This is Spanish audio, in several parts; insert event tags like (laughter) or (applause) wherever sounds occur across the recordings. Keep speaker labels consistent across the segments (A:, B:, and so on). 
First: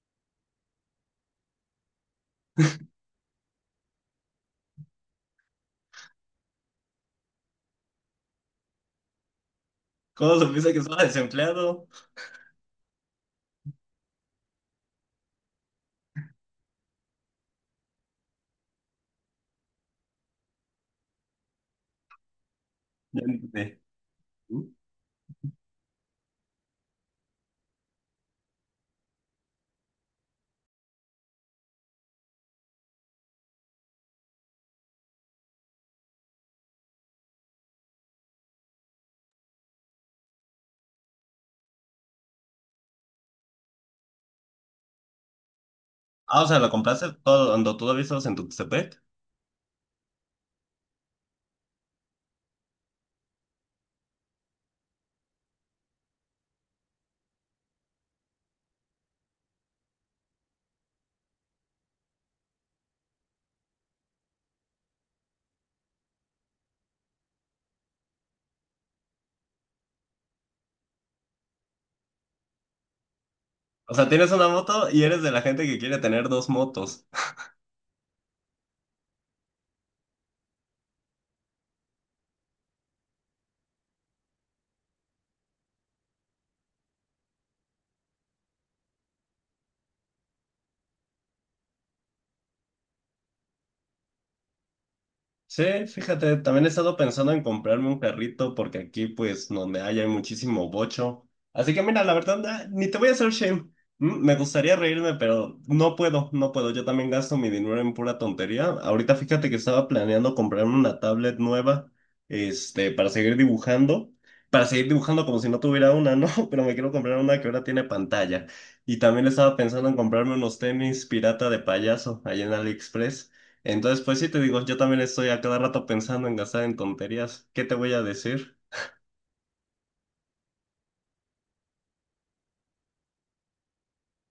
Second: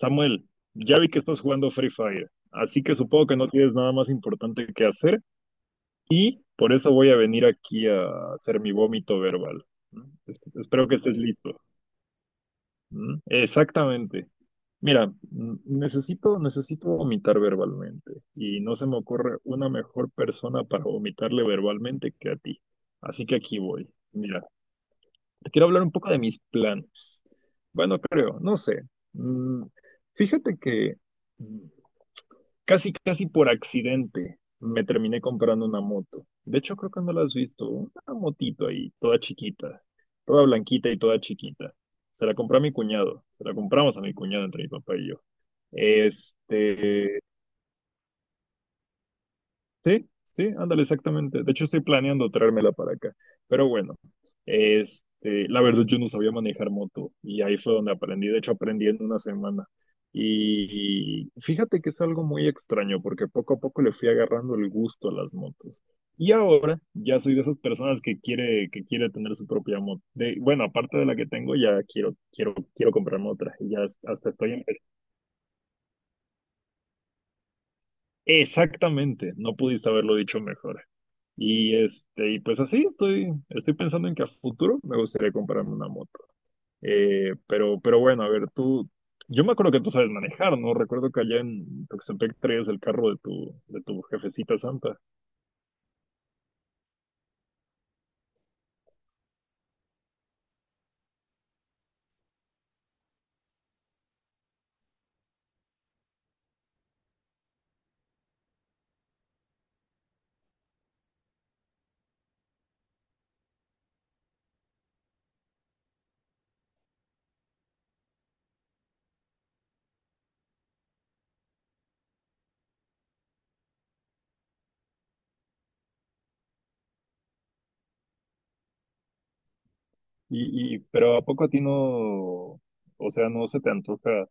A: Samuel, ya vi que estás jugando Free Fire, así que supongo que no tienes nada más importante que hacer y por eso voy a venir aquí a hacer mi vómito verbal. ¿Mm?
B: ¿Cómo supiste que
A: Espero que
B: estaba
A: estés listo.
B: desempleado?
A: ¿Mm? Exactamente. Mira, necesito vomitar verbalmente y no se me ocurre una mejor persona para vomitarle verbalmente que a ti.
B: Ya
A: Así que aquí
B: entendí.
A: voy. Mira, te quiero hablar un poco de mis planes. Bueno, creo, no sé. Mm, Fíjate que. mm, Casi, casi por accidente me terminé comprando una moto. De hecho, creo que no la has visto. Una motito ahí, toda chiquita, toda blanquita y toda chiquita. Se la compré a mi cuñado. Se la compramos a mi cuñado entre mi papá y yo.
B: Ah, o sea, lo compraste
A: Este,
B: todo, cuando todavía estabas en tu Tuxtepec.
A: Sí, sí, ándale, exactamente. De hecho, estoy planeando traérmela para acá. Pero bueno, la verdad yo no sabía manejar moto y ahí fue donde aprendí. De hecho, aprendí en una semana. Y fíjate que es algo muy extraño porque poco a poco le fui agarrando el gusto a las motos. Y ahora ya soy de esas personas que quiere tener su propia moto. Bueno, aparte de la que tengo, ya quiero comprarme otra. Y ya
B: O sea,
A: hasta
B: tienes una
A: estoy empezando.
B: moto y eres de la gente que quiere tener dos motos.
A: Exactamente, no pudiste haberlo dicho mejor. Y y pues así estoy pensando en que a futuro me gustaría comprarme una moto. Pero bueno, a ver, tú, yo me acuerdo que tú sabes manejar, ¿no? Recuerdo que allá en Tuxtepec traías el carro de tu jefecita santa.
B: Sí, fíjate, también he estado pensando en comprarme un carrito porque aquí, pues, donde hay muchísimo bocho. Así que mira, la verdad, ah, ni te voy a hacer shame. Me gustaría reírme, pero no puedo, no puedo. Yo también gasto mi dinero en pura tontería. Ahorita fíjate que estaba planeando comprarme una tablet nueva, este, para seguir dibujando. Para seguir dibujando como si no tuviera una, ¿no? (laughs) Pero me quiero comprar una que ahora tiene pantalla. Y también estaba pensando en comprarme unos tenis pirata de payaso allá en AliExpress. Entonces, pues sí, te digo, yo también estoy a cada rato pensando en gastar en tonterías. ¿Qué te voy a decir?
A: Pero ¿a poco a ti no, o sea, no se te antoja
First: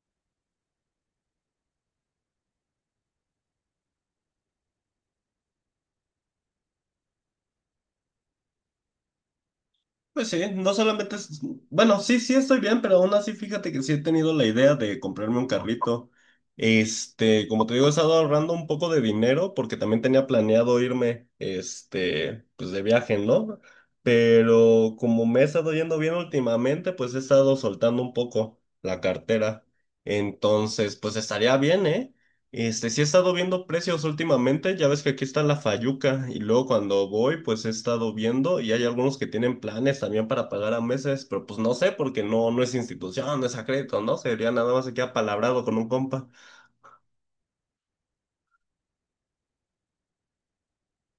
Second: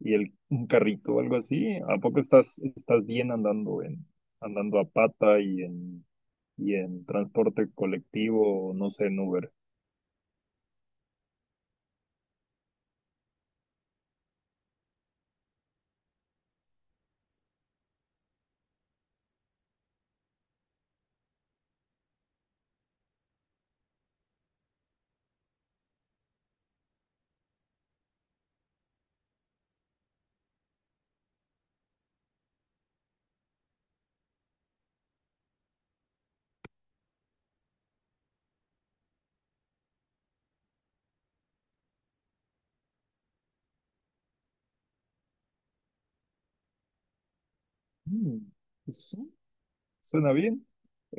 A: un carrito o algo así? ¿A poco estás bien andando a pata y en transporte colectivo, no sé, en Uber?
B: Pues sí, no solamente es... Bueno, sí, sí estoy bien, pero aún así fíjate que sí he tenido la idea de comprarme un carrito. Este, como te digo, he estado ahorrando un poco de dinero porque también tenía planeado irme, este, pues de viaje, ¿no? Pero como me he estado yendo bien últimamente, pues he estado soltando un poco la cartera. Entonces, pues estaría bien, ¿eh? Este, sí he estado viendo precios últimamente, ya ves que aquí está la Fayuca y luego cuando voy pues he estado viendo y hay algunos que tienen planes también para pagar a meses, pero pues no sé porque no, no es institución, no es a crédito, ¿no? Sería nada más aquí apalabrado con un compa
A: Mm, pues, sí. Suena bien.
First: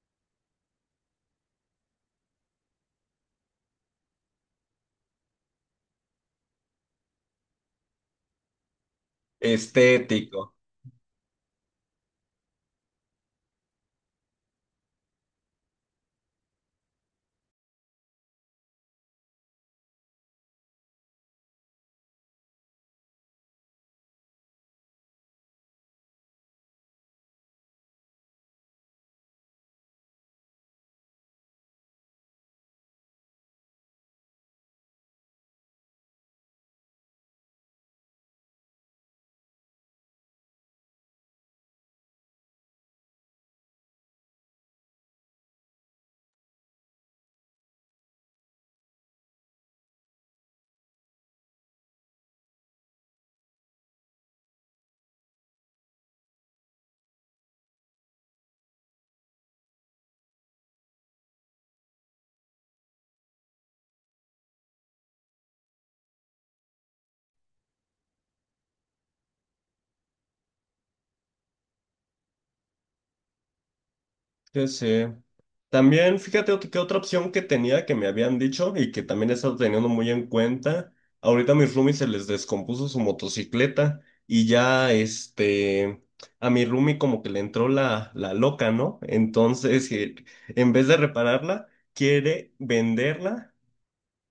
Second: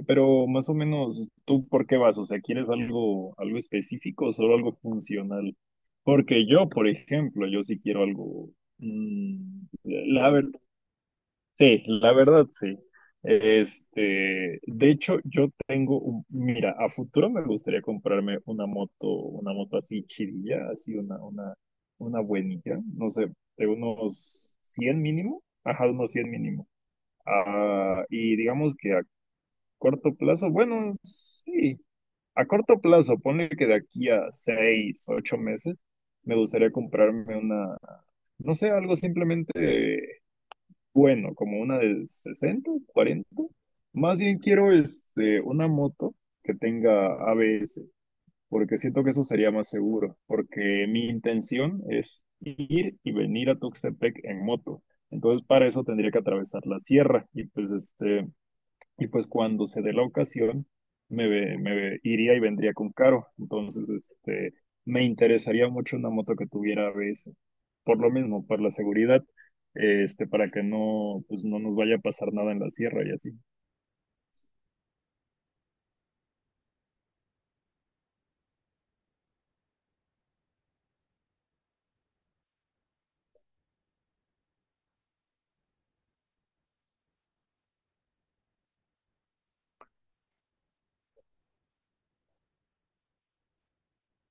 A: Pero más o menos, ¿tú por qué vas? O sea, ¿quieres algo específico o solo algo funcional? Porque yo, por ejemplo, yo sí quiero algo. mm, la ver-
B: estético.
A: sí, la verdad, sí. De hecho, yo tengo mira, a futuro me gustaría comprarme una moto así chidilla, así una buenilla, no sé, de unos 100 mínimo, ajá, unos 100 mínimo. Ah, y digamos que corto plazo, bueno, sí. A corto plazo, ponle que de aquí a 6, 8 meses, me gustaría comprarme una, no sé, algo simplemente bueno, como una de 60 40. Más bien quiero una moto que tenga ABS, porque siento que eso sería más seguro, porque mi intención es ir y venir a Tuxtepec en moto. Entonces, para eso tendría que atravesar la sierra y pues y pues cuando se dé la ocasión, iría y vendría con Caro. Entonces, me interesaría mucho una moto que tuviera ABS. Por lo mismo, por la seguridad, para que no, pues no nos vaya a pasar nada en la sierra y así.
B: Sí, sí. También, fíjate que otra opción que tenía que me habían dicho y que también he estado teniendo muy en cuenta, ahorita a mis roomies se les descompuso su motocicleta y ya este, a mi roomie como que le entró la loca, ¿no? Entonces, en vez de repararla, quiere venderla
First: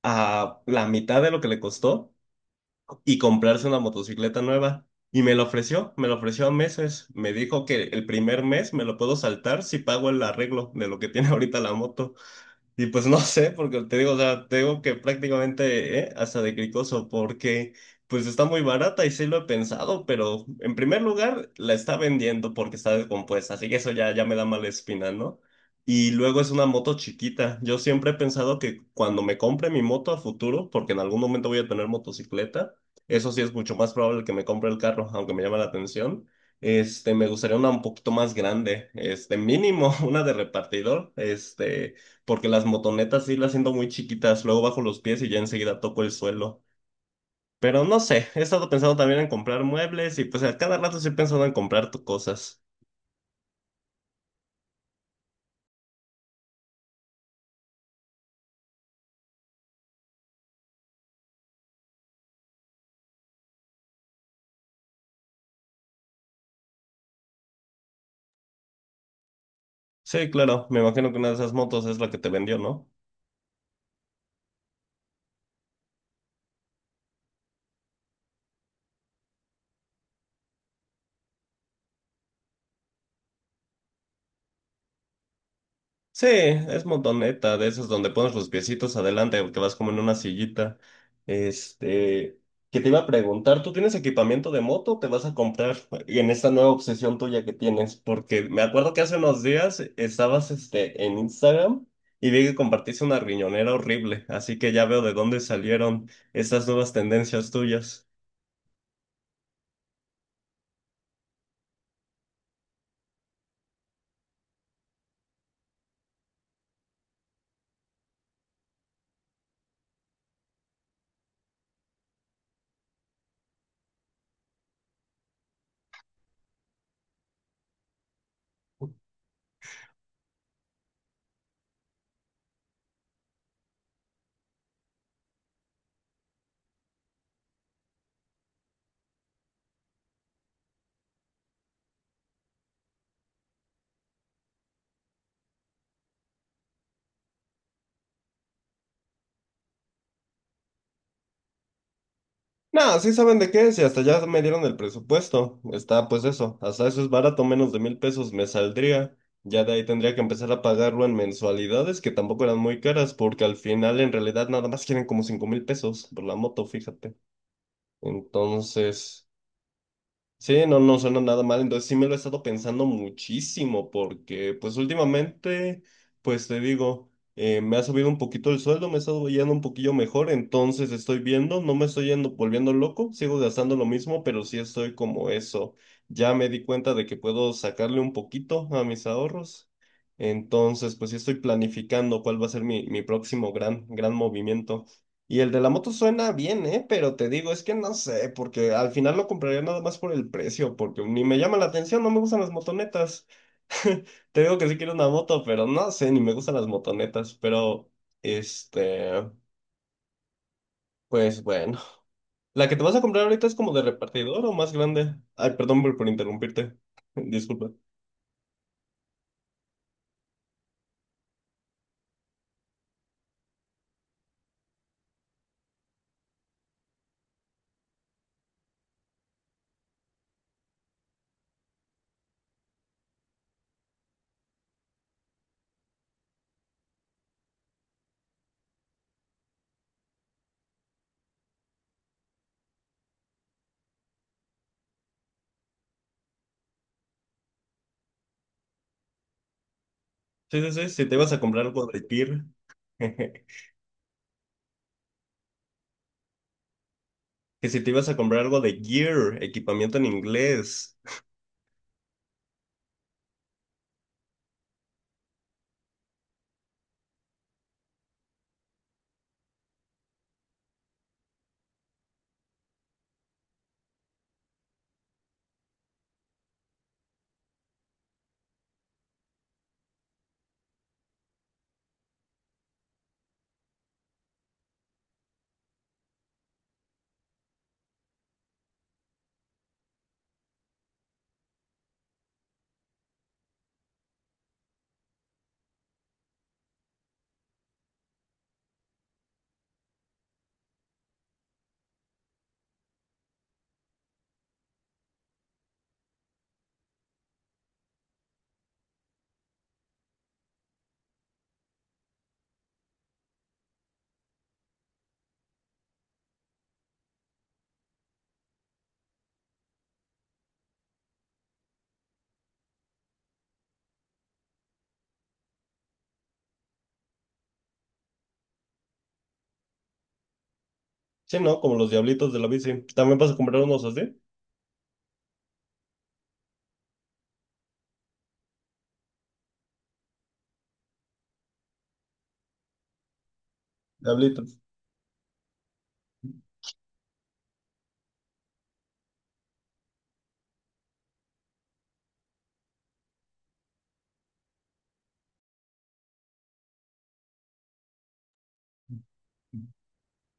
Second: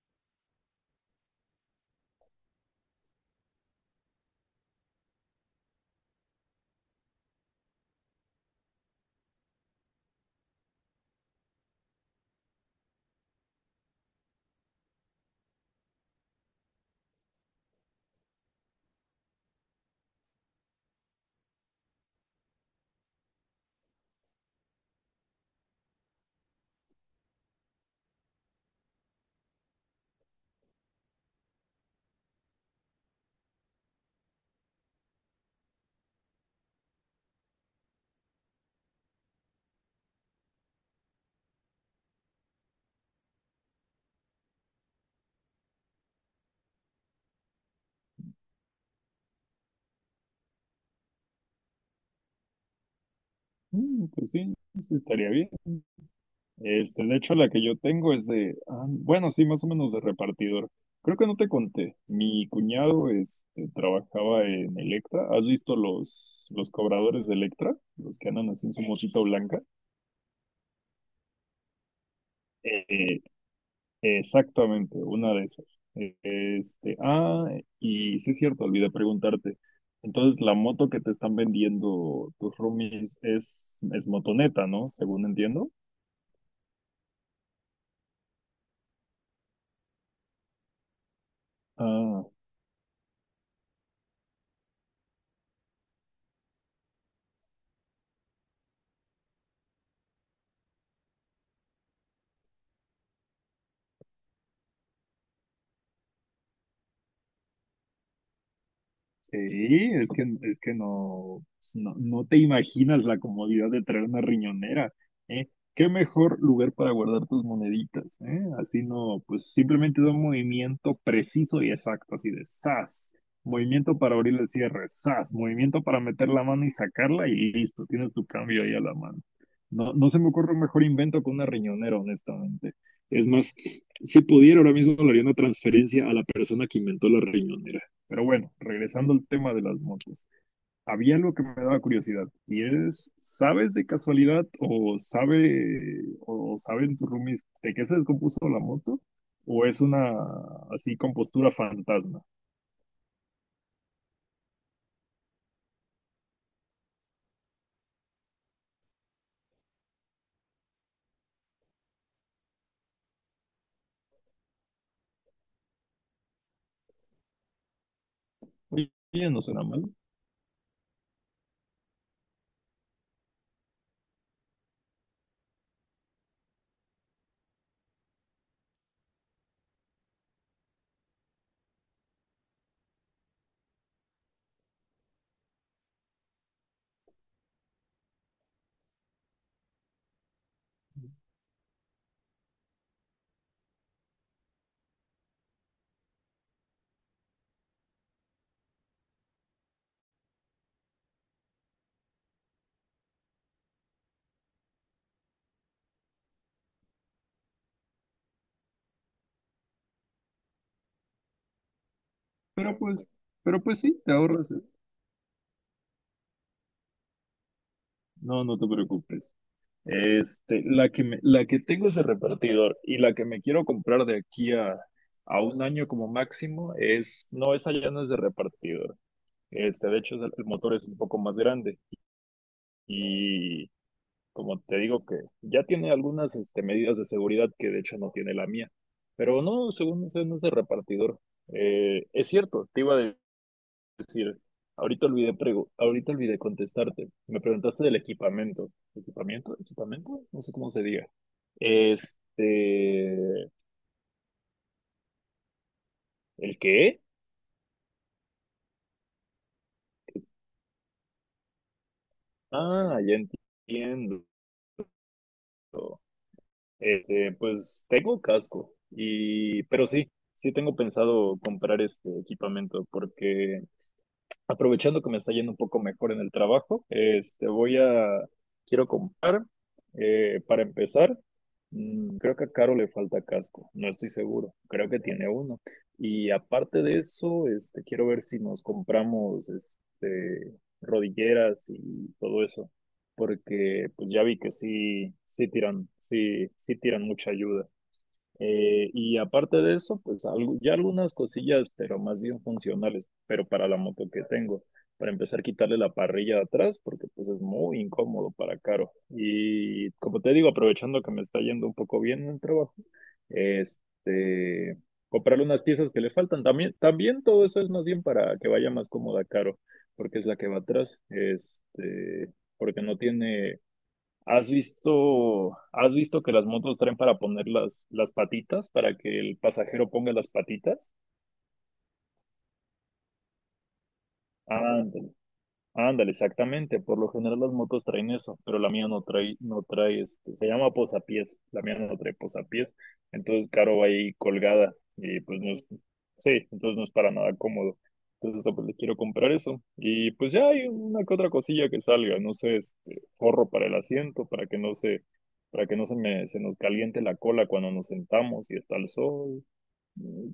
B: a la mitad de lo que le costó y comprarse una motocicleta nueva. Y me lo ofreció a meses. Me dijo que el primer mes me lo puedo saltar si pago el arreglo de lo que tiene ahorita la moto. Y pues no (laughs) sé, porque te digo, o sea, te digo que prácticamente hasta de cricoso, porque pues está muy barata y sí lo he pensado, pero en primer lugar la está vendiendo porque está descompuesta, así que eso ya, ya me da mala espina, ¿no? Y luego es una moto chiquita. Yo siempre he pensado que cuando me compre mi moto a futuro, porque en algún momento voy a tener motocicleta, eso sí es mucho más probable que me compre el carro, aunque me llama la atención. Este, me gustaría una un poquito más grande, este, mínimo (laughs) una de repartidor, este porque las motonetas sí las siento muy chiquitas, luego bajo los pies y ya enseguida toco el suelo. Pero no sé, he estado pensando también en comprar muebles y pues a cada rato estoy pensando en comprar cosas.
A: Mm, pues sí, sí estaría bien. De hecho, la que yo tengo es de, bueno, sí, más o menos de repartidor. Creo que no te conté. Mi cuñado, trabajaba en Electra. ¿Has visto los cobradores de Electra? Los que andan así en su motito blanca.
B: Sí, claro, me imagino que una de esas motos es la que te vendió, ¿no?
A: Eh, Exactamente, una de esas. Y sí es cierto, olvidé preguntarte. Entonces, la moto que te están vendiendo tus roomies es motoneta, ¿no? Según entiendo.
B: Sí, es montoneta, de esas donde pones los piecitos adelante, que vas como en una sillita.
A: Ah,
B: Este, que te iba a preguntar, ¿tú tienes equipamiento de moto o te vas a comprar en esta nueva obsesión tuya que tienes? Porque me acuerdo que hace unos días estabas este, en Instagram y vi que compartiste una riñonera horrible, así que ya veo de dónde salieron estas nuevas tendencias tuyas.
A: Sí, es que no, pues, no, no te imaginas la comodidad de traer una riñonera, ¿eh? Qué mejor lugar para guardar tus moneditas, ¿eh? Así no, pues simplemente da un movimiento preciso y exacto, así de ¡zas! Movimiento para abrir el cierre, ¡zas! Movimiento para meter la mano y sacarla y listo, tienes tu cambio ahí a la mano. No, no se me ocurre un mejor invento que una riñonera, honestamente. Es más, si pudiera, ahora mismo le haría una transferencia a la persona que inventó la riñonera. Pero bueno, regresando al tema de las motos, había algo que me daba curiosidad y es, ¿sabes de casualidad o sabe o saben tus roomies de qué se descompuso la moto? ¿O es una así compostura fantasma?
B: No, sí saben de qué es y hasta ya me dieron el presupuesto. Está pues eso, hasta eso es barato, menos de $1,000 me saldría. Ya de ahí tendría que empezar a pagarlo en mensualidades que tampoco eran muy caras porque al final en realidad nada más quieren como $5,000 por la moto, fíjate.
A: Oye,
B: Entonces...
A: no suena mal,
B: Sí, no, no suena nada mal, entonces sí me lo he estado pensando muchísimo porque pues últimamente, pues te digo, me ha subido un poquito el sueldo, me he estado yendo un poquillo mejor, entonces estoy viendo, no me estoy yendo volviendo loco, sigo gastando lo mismo, pero sí estoy como eso, ya me di cuenta de que puedo sacarle un poquito a mis ahorros, entonces pues sí estoy planificando cuál va a ser mi próximo gran, gran movimiento. Y el de la moto suena bien, ¿eh? Pero te digo, es que no sé, porque al final lo compraría nada más por el precio, porque ni me llama la atención, no me gustan las motonetas. (laughs) Te digo que sí quiero una moto, pero no sé, ni me gustan las motonetas, pero este, pues bueno. ¿La que
A: pero
B: te vas a
A: pues,
B: comprar ahorita es
A: pero
B: como
A: pues
B: de
A: sí, te
B: repartidor
A: ahorras
B: o
A: eso.
B: más grande? Ay, perdón por interrumpirte. (laughs) Disculpa.
A: No, no te preocupes. La que tengo es de repartidor y la que me quiero comprar de aquí a un año como máximo es, no, esa ya no es de repartidor. De hecho, el motor es un poco más grande y como te digo que ya tiene algunas medidas de seguridad que de hecho no tiene la mía, pero no, según sé, no es de repartidor. Es cierto, te iba a decir, ahorita olvidé contestarte. Me preguntaste del equipamiento. ¿Equipamiento? ¿Equipamiento? No sé
B: Sí,
A: cómo
B: sí,
A: se
B: sí, si
A: diga.
B: te ibas a comprar algo de Gear. (laughs)
A: Este, ¿El qué?
B: Que si te ibas a comprar algo de Gear, equipamiento en inglés.
A: Ya entiendo. Pues tengo casco pero sí, sí tengo pensado comprar este equipamiento porque aprovechando que me está yendo un poco mejor en el trabajo, quiero comprar, para empezar, creo que a Caro le falta casco, no estoy seguro, creo que tiene uno. Y aparte de eso, quiero ver si nos compramos, rodilleras y todo eso, porque pues ya vi que sí, sí tiran mucha ayuda. Y aparte de eso, pues ya algunas cosillas, pero más bien funcionales, pero para la moto que tengo. Para empezar, quitarle la parrilla de atrás, porque pues es muy incómodo para Caro. Y como te digo, aprovechando que me está yendo un poco bien en el trabajo, este, comprarle unas piezas que le faltan. También, también todo eso es más bien para que vaya más cómoda Caro, porque es la que va atrás. Porque no tiene. Has visto que las motos traen para poner las patitas, para que el pasajero ponga las patitas?
B: Sí, ¿no? Como los diablitos de la bici. ¿También vas a comprar unos así?
A: Ah, Ándale, exactamente. Por lo general las motos traen eso, pero la mía no trae, se llama posapiés. La mía no trae posapiés. Entonces, Caro va ahí
B: Diablitos.
A: colgada y pues no es, sí, entonces no es para nada cómodo. Entonces, pues le quiero comprar eso. Y pues ya hay una que otra cosilla que salga, no sé, forro para el asiento, para que no se, para que no se me, se nos caliente la cola cuando nos sentamos y está el sol.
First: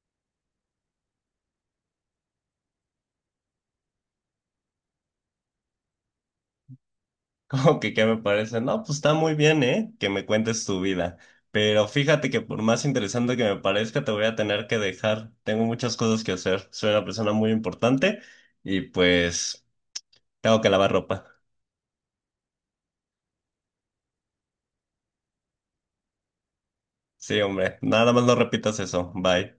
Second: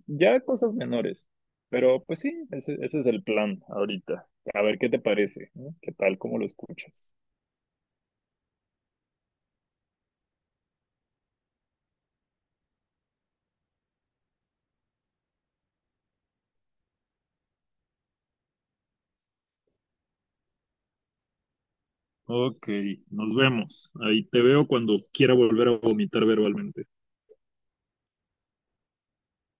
A: Ya cosas menores. Pero pues sí, ese es el plan ahorita. A ver qué te parece, ¿no? ¿Qué tal? ¿Cómo lo escuchas?
B: ¿Como que qué me parece? No, pues está muy bien, ¿eh? Que me cuentes tu vida. Pero fíjate que por más interesante que me parezca, te voy a tener que dejar. Tengo muchas cosas que hacer. Soy una persona muy importante y pues tengo que lavar ropa.
A: Ok, nos vemos. Ahí te veo cuando quiera volver a vomitar verbalmente.
B: Sí, hombre. Nada más no repitas eso. Bye.